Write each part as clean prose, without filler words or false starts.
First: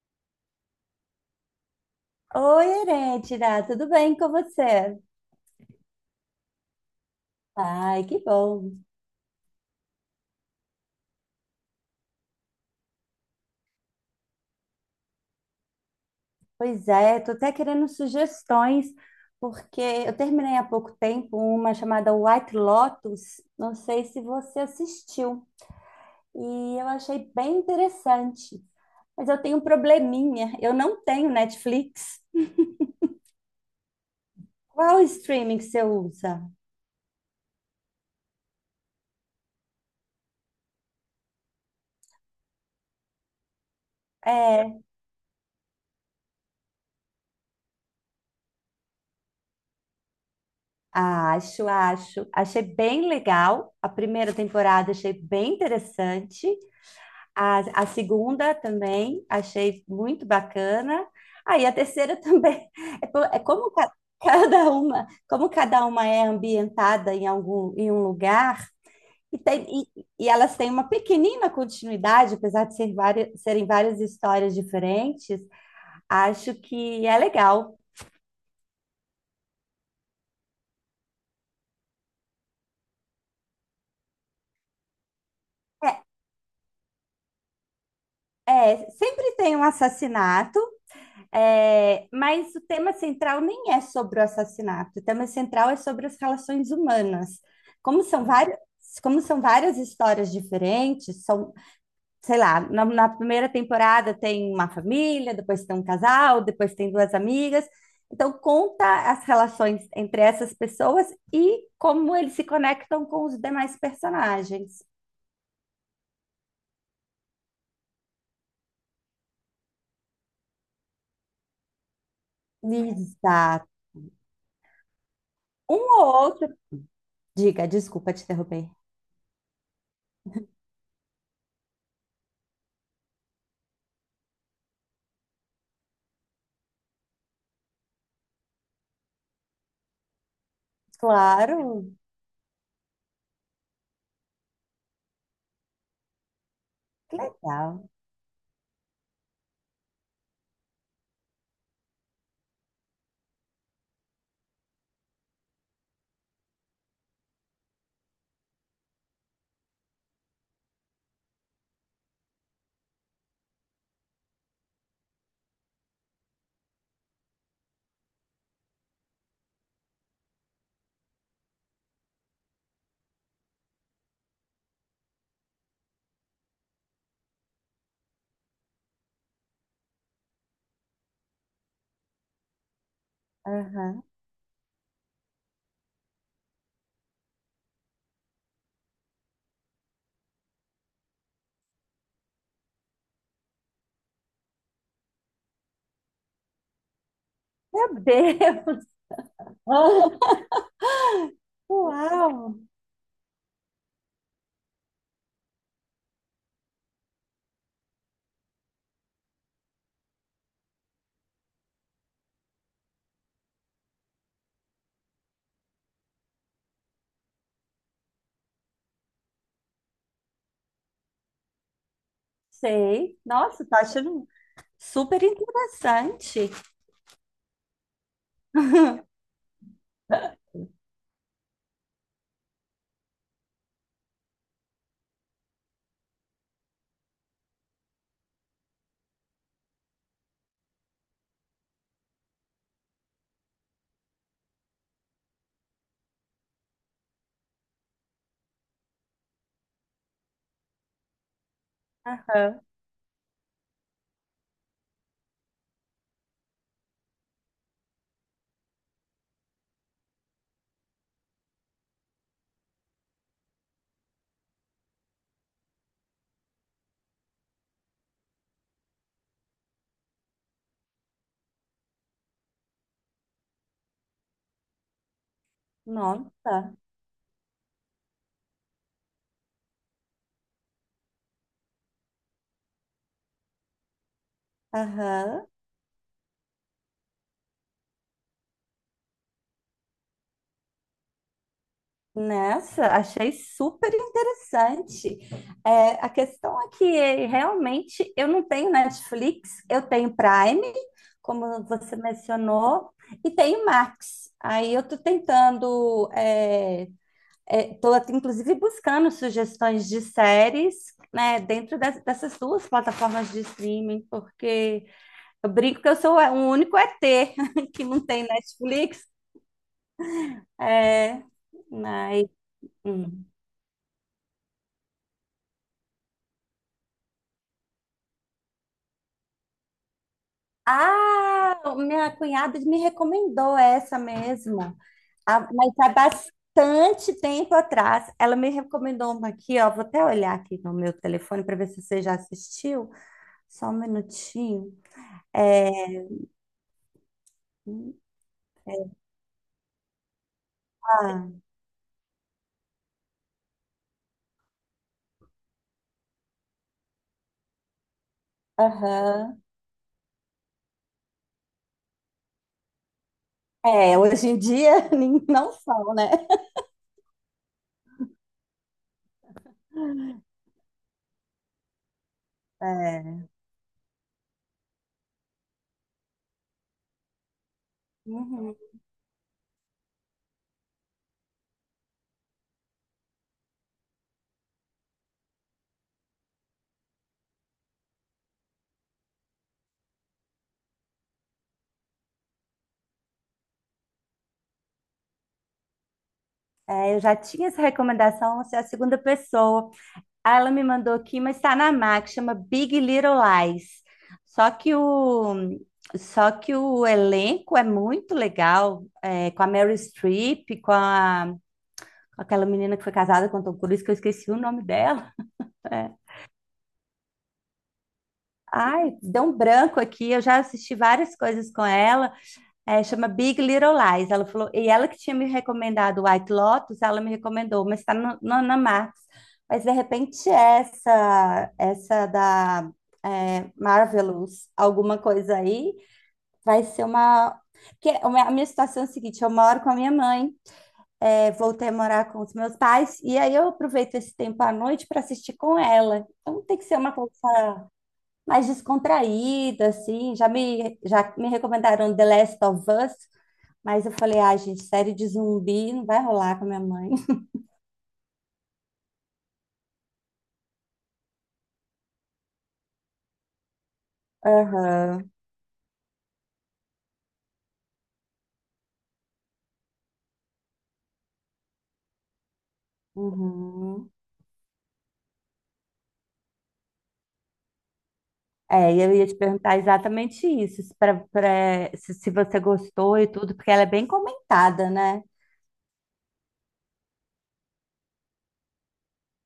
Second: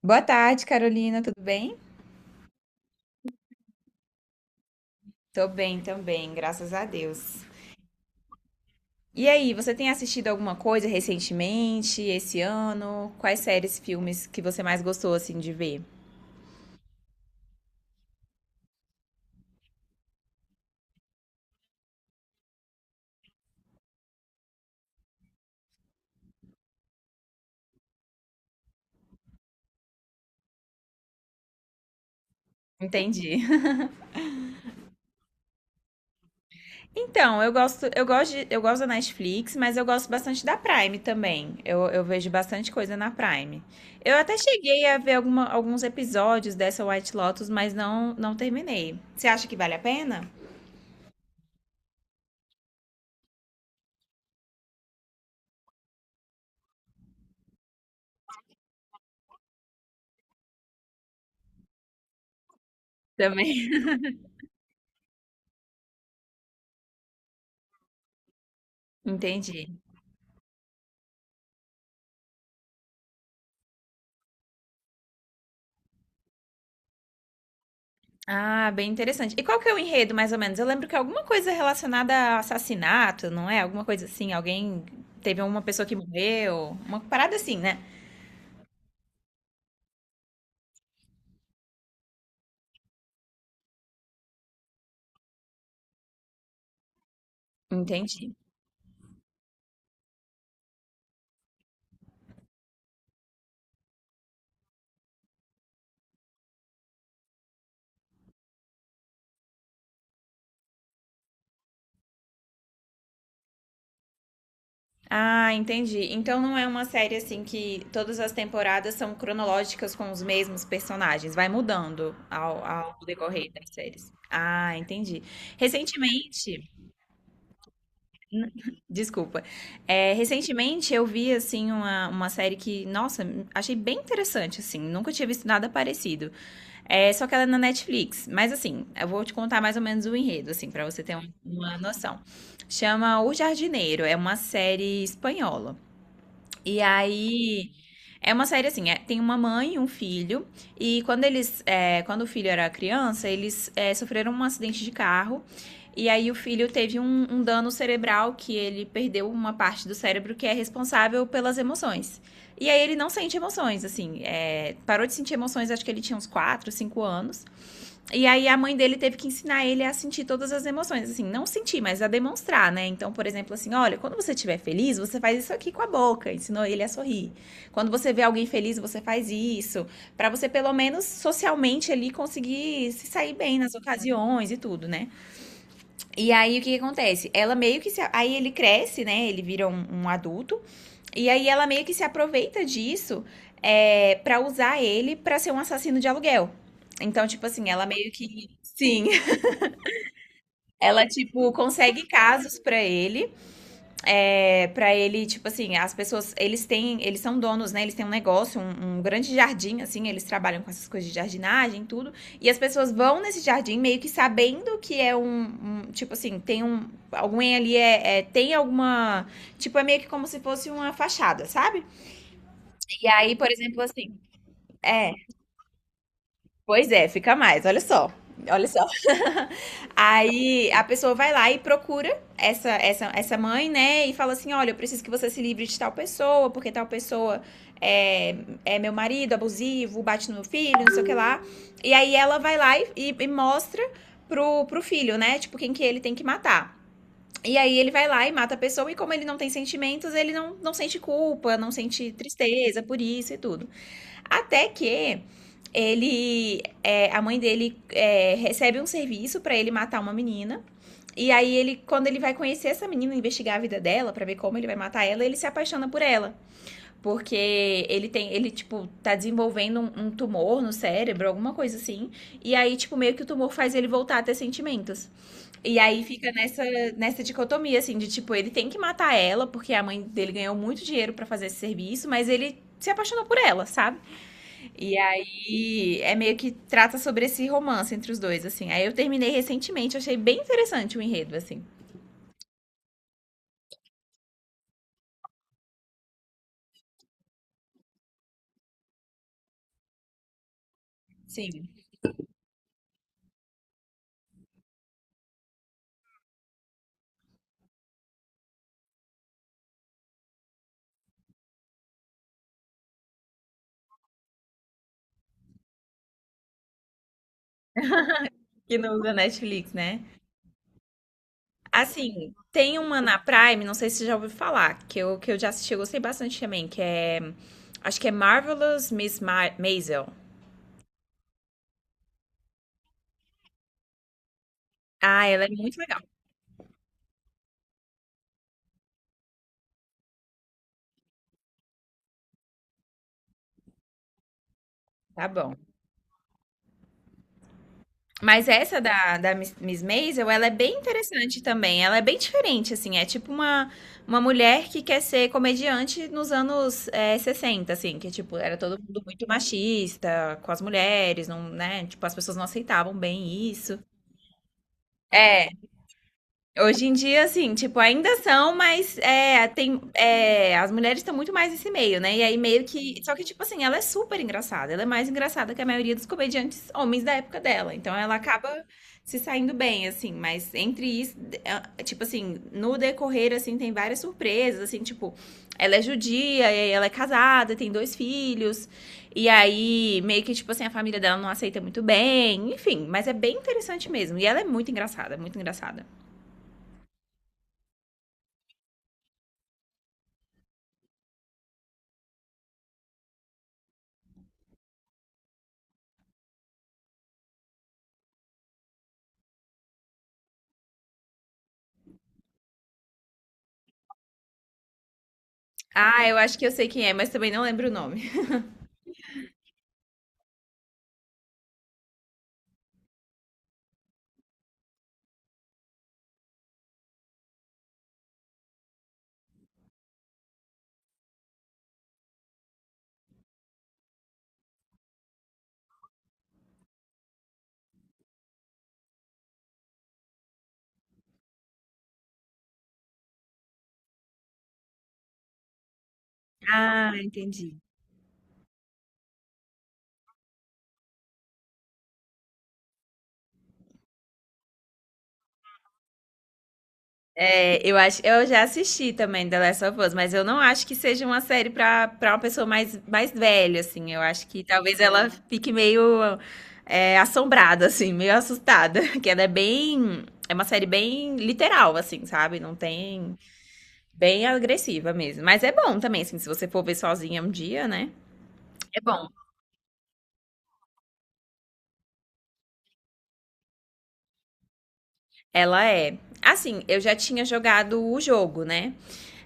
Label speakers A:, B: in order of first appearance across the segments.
A: Boa tarde, Carolina, tudo bem?
B: Oi, Herêntira, tudo bem com você?
A: Tô bem também, graças a Deus.
B: Ai, que bom.
A: E aí, você tem assistido alguma coisa recentemente, esse ano? Quais séries, filmes que você mais gostou assim de ver?
B: Pois é, tô até querendo sugestões, porque eu terminei há pouco tempo uma chamada White Lotus, não sei se você assistiu, e eu achei bem interessante. Mas eu tenho um probleminha, eu não tenho Netflix.
A: Entendi.
B: Qual streaming que você usa?
A: Então, eu gosto da Netflix, mas eu gosto bastante da Prime também. Eu vejo bastante coisa na Prime. Eu até
B: É,
A: cheguei a ver alguns episódios dessa White Lotus, mas não terminei. Você acha que vale a pena?
B: acho, acho. Achei bem legal. A primeira temporada achei bem interessante. A segunda também achei muito bacana. Aí a terceira também. É, é como
A: Também.
B: cada uma, como cada uma é ambientada em algum, em um lugar, e, tem,
A: Entendi.
B: e elas têm uma pequenina continuidade, apesar de ser várias, serem várias histórias diferentes, acho que é legal.
A: Ah, bem interessante. E qual que é o enredo, mais ou menos? Eu lembro que é alguma coisa relacionada a assassinato, não é? Alguma coisa assim, alguém teve uma pessoa que morreu, uma parada assim, né?
B: É, é, sempre tem um assassinato. É, mas o tema central nem é sobre o assassinato, o tema central é sobre as relações humanas. Como são
A: Entendi.
B: várias, como são várias histórias diferentes, são, sei lá, na primeira temporada tem uma família, depois tem um casal, depois tem duas amigas. Então, conta as relações entre essas pessoas e como eles se conectam com os demais personagens.
A: Ah, entendi. Então não é uma série assim que todas as temporadas são cronológicas com os mesmos personagens, vai mudando ao decorrer das
B: Exato.
A: séries. Ah, entendi.
B: Um ou outro.
A: Recentemente,
B: Diga, desculpa te interromper.
A: desculpa, recentemente eu vi assim uma série que, nossa, achei bem interessante assim, nunca tinha visto nada parecido. É, só que ela é na Netflix. Mas assim, eu vou te contar mais ou menos o enredo, assim, para você ter uma
B: Claro,
A: noção. Chama O Jardineiro, é uma série espanhola. E
B: que
A: aí
B: legal.
A: é uma série assim, tem uma mãe e um filho, e quando eles, quando o filho era criança, eles sofreram um acidente de carro, e aí o filho teve um dano cerebral que ele perdeu uma parte do cérebro que é responsável pelas emoções. E aí ele não sente emoções, assim, é, parou de sentir emoções, acho que ele tinha uns 4 5 anos. E aí a mãe dele teve que ensinar ele a sentir todas as emoções, assim, não sentir, mas a demonstrar, né? Então, por exemplo, assim, olha, quando você estiver feliz, você faz isso aqui com a boca, ensinou ele a sorrir. Quando você vê alguém feliz, você faz isso, para você pelo menos socialmente ali conseguir se sair bem nas
B: Aham.
A: ocasiões e tudo, né? E aí o que, que acontece? Ela meio que se. Aí ele cresce, né? Ele vira um adulto. E aí ela meio que se aproveita disso para usar ele pra ser um assassino de aluguel. Então, tipo assim, ela
B: Meu
A: meio que.
B: Deus!
A: Sim. Ela, tipo, consegue
B: Uau!
A: casos pra ele para ele, tipo assim, as pessoas, eles têm, eles são donos, né? Eles têm um negócio, um grande jardim, assim, eles trabalham com essas coisas de jardinagem e tudo. E as pessoas vão nesse jardim meio que sabendo que é um tipo assim, tem um, alguém ali tem alguma, tipo, é meio que como se fosse uma fachada, sabe? E
B: Sei.
A: aí, por
B: Nossa, tá
A: exemplo, assim,
B: achando
A: é,
B: super interessante.
A: pois é, fica mais, olha só, olha só. Aí a pessoa vai lá e procura essa mãe, né? E fala assim: olha, eu preciso que você se livre de tal pessoa, porque tal pessoa é, é meu marido abusivo, bate no meu filho, não sei o que lá. E aí ela vai lá e mostra pro, pro filho, né? Tipo, quem que ele tem que matar. E aí ele vai lá e mata a pessoa, e como ele não tem sentimentos, ele não sente culpa, não sente
B: Aham.
A: tristeza por isso e tudo. Até que ele, é, a mãe dele é, recebe um serviço pra ele matar uma menina. E aí ele, quando ele vai conhecer essa menina, investigar a vida dela pra ver como ele vai matar ela, ele se apaixona por ela, porque ele tem, ele tipo tá desenvolvendo um tumor no cérebro, alguma coisa assim. E aí tipo meio que o tumor faz ele voltar a ter sentimentos. E aí fica nessa
B: Nossa.
A: nessa dicotomia assim de tipo ele tem que matar ela porque a mãe dele ganhou muito dinheiro pra fazer esse serviço, mas ele se apaixonou por ela, sabe? E
B: Aham.
A: aí é meio que trata sobre esse romance entre os dois, assim. Aí eu terminei recentemente, achei bem interessante o enredo, assim.
B: Nessa, achei super interessante. É, a questão é que realmente eu não tenho Netflix, eu tenho Prime, como
A: Sim.
B: você mencionou, e tenho Max. Aí eu tô tentando, estou até inclusive buscando sugestões de séries, né, dentro dessas duas plataformas de streaming, porque eu brinco que eu sou o único ET que não tem
A: Que não
B: Netflix.
A: usa Netflix, né?
B: É, mas,
A: Assim, tem uma na
B: hum.
A: Prime, não sei se você já ouviu falar, que eu já assisti, eu gostei bastante também, que é. Acho que é Marvelous Miss Ma Maisel.
B: Ah, minha cunhada me recomendou essa mesmo.
A: Ah,
B: Ah,
A: ela é
B: mas
A: muito
B: há
A: legal.
B: bastante tempo atrás. Ela me recomendou uma aqui, ó. Vou até olhar aqui no meu telefone para ver se você já assistiu. Só um minutinho.
A: Tá bom.
B: É,
A: Mas essa da Miss Maisel, ela é bem interessante
B: ah,
A: também. Ela é bem diferente, assim. É tipo uma mulher que quer ser comediante nos anos 60, assim. Que, tipo, era todo mundo muito
B: Aham.
A: machista com as mulheres, não, né? Tipo, as pessoas não aceitavam bem isso.
B: É, hoje em dia
A: É,
B: não são, né?
A: hoje em dia, assim, tipo, ainda são, mas é, tem, é, as mulheres estão muito mais nesse meio, né? E aí meio que. Só que,
B: É.
A: tipo assim, ela é super engraçada. Ela é mais engraçada que a maioria dos comediantes homens da época dela. Então ela acaba
B: Uhum.
A: se saindo bem, assim. Mas entre isso, tipo assim, no decorrer, assim, tem várias surpresas, assim, tipo, ela é judia, e aí ela é casada, tem dois filhos. E aí, meio que, tipo assim, a família dela não aceita muito bem, enfim, mas é bem interessante mesmo. E ela é muito engraçada, muito engraçada.
B: É, eu já tinha essa recomendação, você é a segunda pessoa. Aí ela me mandou aqui, mas está na Max, chama Big Little Lies. Só que o, só que o elenco é muito legal, é, com a Meryl Streep, com aquela menina que foi casada com o Tom Cruise, que eu esqueci o nome dela. É.
A: Ah, eu acho que eu sei quem é, mas também não lembro o nome.
B: Ai, deu um branco aqui, eu já assisti várias coisas com ela. É, chama Big Little Lies. Ela falou, e ela que tinha me recomendado White Lotus, ela me recomendou, mas está no, no, na Max. Mas de repente essa, essa da é, Marvelous, alguma coisa aí, vai ser uma. Porque a minha situação é a seguinte: eu moro com a minha mãe, é, voltei a morar com os meus pais, e aí eu aproveito esse tempo à noite para assistir com ela. Então tem que ser
A: Ah,
B: uma coisa
A: entendi.
B: mais descontraída, assim. Já me recomendaram The Last of Us. Mas eu falei, ah, gente, série de zumbi não vai rolar com a minha mãe.
A: É, eu acho, eu já assisti também The Last of Us, mas eu não acho que seja uma série para para uma pessoa mais, mais velha, assim. Eu acho que talvez
B: Aham,
A: ela fique meio assombrada, assim, meio assustada, que ela é bem, é uma série bem literal, assim, sabe? Não tem,
B: uhum.
A: bem agressiva mesmo. Mas é bom também, assim, se você for ver sozinha um dia, né?
B: É, e
A: É
B: eu ia
A: bom.
B: te perguntar exatamente isso, se, se, se você gostou e tudo, porque ela é bem comentada, né?
A: Ela é. Assim, eu já tinha jogado o jogo, né?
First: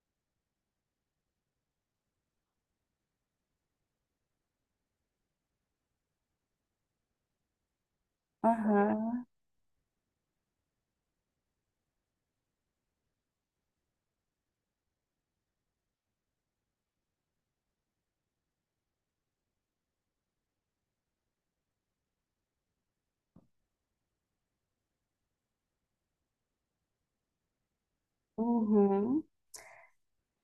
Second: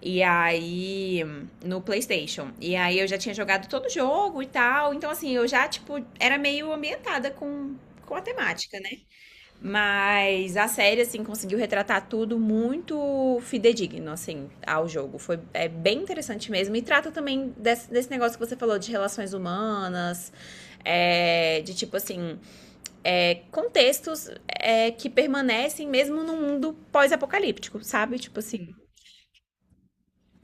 A: E aí, no PlayStation. E aí eu já tinha jogado todo o jogo e tal. Então, assim, eu já, tipo, era meio ambientada com a temática, né?
B: Aham,
A: Mas a série, assim, conseguiu retratar tudo muito fidedigno, assim, ao jogo. Foi é bem interessante mesmo. E trata também desse negócio que você falou de relações humanas. De tipo assim, contextos que permanecem mesmo num mundo pós-apocalíptico, sabe? Tipo assim,
B: uhum.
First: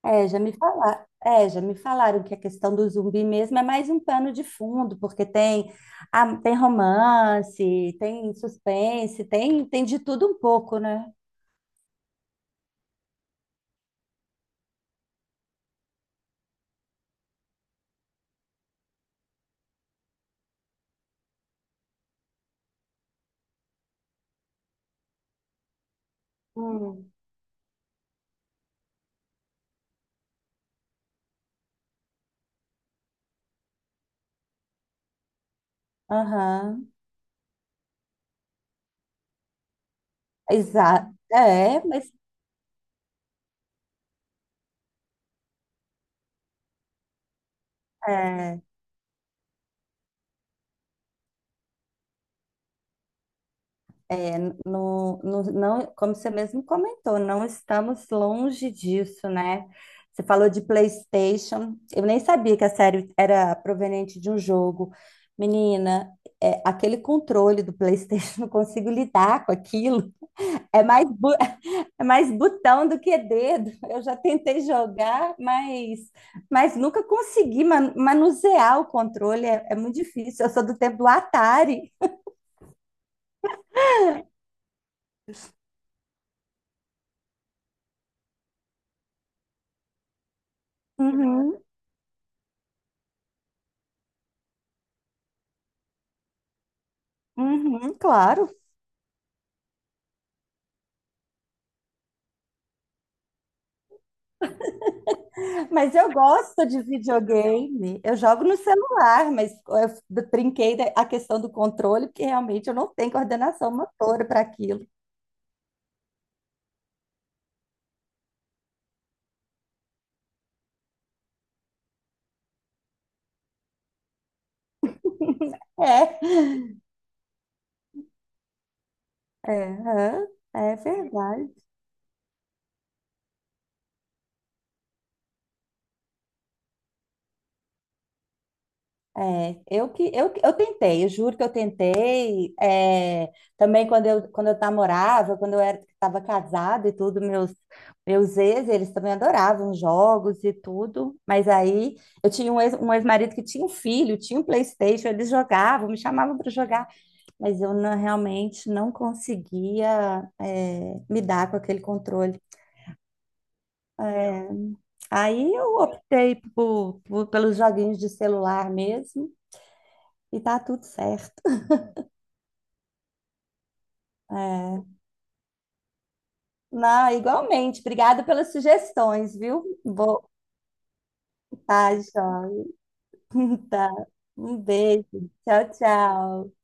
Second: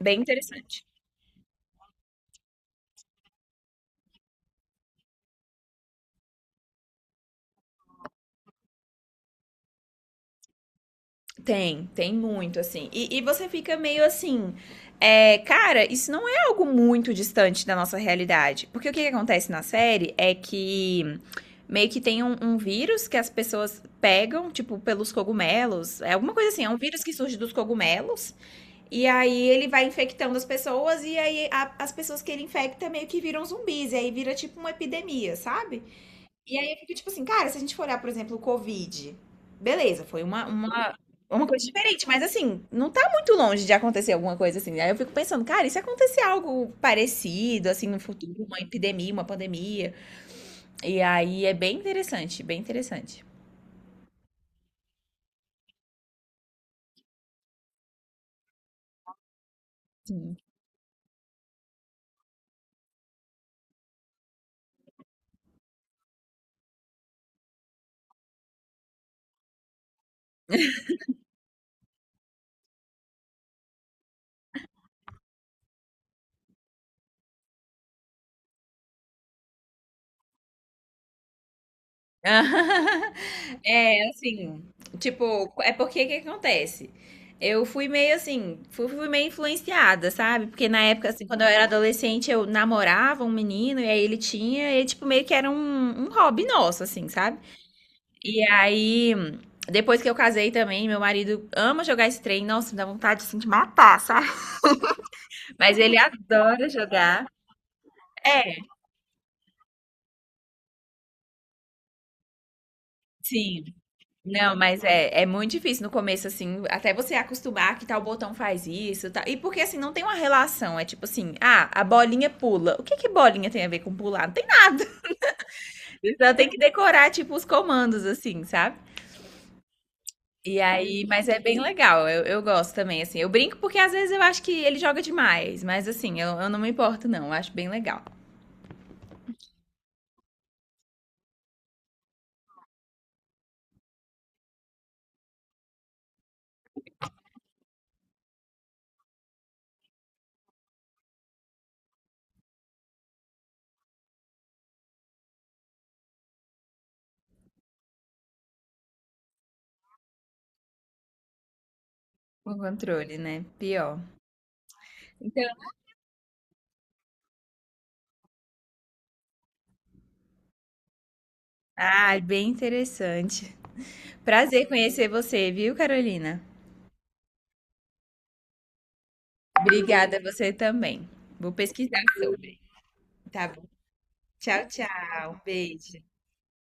A: bem interessante.
B: É, já me falaram que a questão do zumbi mesmo é mais um pano de fundo, porque tem, ah, tem romance, tem suspense, tem, tem de tudo um pouco, né?
A: Tem, tem muito, assim. E você fica meio assim. É, cara, isso não é algo muito distante da nossa realidade. Porque o que, que acontece na série é que meio que tem um vírus que as pessoas pegam, tipo, pelos cogumelos. É alguma coisa assim, é um vírus que
B: Hum.
A: surge dos cogumelos. E aí ele vai infectando as pessoas, e aí as pessoas que ele infecta meio que viram zumbis. E aí vira tipo uma epidemia, sabe? E aí eu
B: Aham.
A: fico tipo assim, cara, se a gente for olhar, por exemplo, o Covid, beleza, foi
B: Exato.
A: uma coisa
B: É,
A: diferente,
B: mas
A: mas assim, não tá muito longe de acontecer alguma coisa assim. Aí eu fico pensando, cara, e se acontecer algo parecido, assim, no futuro, uma
B: é.
A: epidemia, uma pandemia? E aí é bem interessante, bem interessante.
B: Não, como você mesmo comentou, não estamos longe disso, né? Você falou de PlayStation. Eu nem sabia que a série era proveniente de um jogo. Menina, é, aquele controle do PlayStation, não consigo lidar com aquilo. É mais, bu- é mais botão do que dedo. Eu já tentei jogar, mas nunca consegui manusear o controle. É, é muito difícil. Eu sou do tempo do Atari.
A: É, assim, tipo, é porque que acontece? Eu fui meio assim, fui meio influenciada, sabe? Porque na época, assim, quando eu
B: Uhum,
A: era adolescente, eu namorava um menino e aí ele tinha, e tipo, meio que era um hobby nosso, assim, sabe?
B: uhum,
A: E
B: claro.
A: aí, depois que eu casei também, meu marido ama jogar esse trem, nossa, me dá vontade, assim, de matar, sabe? Mas
B: Mas
A: ele
B: eu gosto
A: adora
B: de
A: jogar.
B: videogame. Eu
A: É,
B: jogo no celular, mas eu a questão do controle, porque realmente eu não tenho
A: sim.
B: coordenação motora para
A: Não, mas
B: aquilo.
A: é muito difícil no começo, assim, até você acostumar que tal botão faz isso, tal. E porque, assim, não tem uma relação. É tipo assim, ah, a bolinha pula. O que que bolinha tem a ver com pular? Não tem nada.
B: É,
A: Então tem que decorar, tipo, os comandos, assim, sabe?
B: é, aham,
A: E
B: é
A: aí, mas é bem
B: verdade.
A: legal. Eu gosto também, assim. Eu brinco porque às vezes eu acho que ele joga demais. Mas, assim, eu não me importo, não. Eu acho bem legal.
B: É, eu tentei, eu juro que eu tentei. É, também quando eu namorava, quando eu era estava casada e tudo, meus ex, eles também adoravam jogos e tudo. Mas aí eu tinha um ex, um ex-marido que tinha um filho, tinha um PlayStation, eles jogavam, me chamavam para jogar, mas eu não- realmente não conseguia é, me dar com aquele controle.
A: O controle, né? Pior.
B: É,
A: Então,
B: aí eu optei pelos joguinhos de celular mesmo e tá tudo certo.
A: ah, bem interessante. Prazer
B: É.
A: conhecer você, viu, Carolina?
B: Não, igualmente. Obrigada pelas sugestões, viu?
A: Obrigada,
B: Vou.
A: você também. Vou
B: Tá,
A: pesquisar sobre.
B: Jó.
A: Tá bom.
B: Tá. Um
A: Tchau,
B: beijo.
A: tchau.
B: Tchau,
A: Beijo.
B: tchau.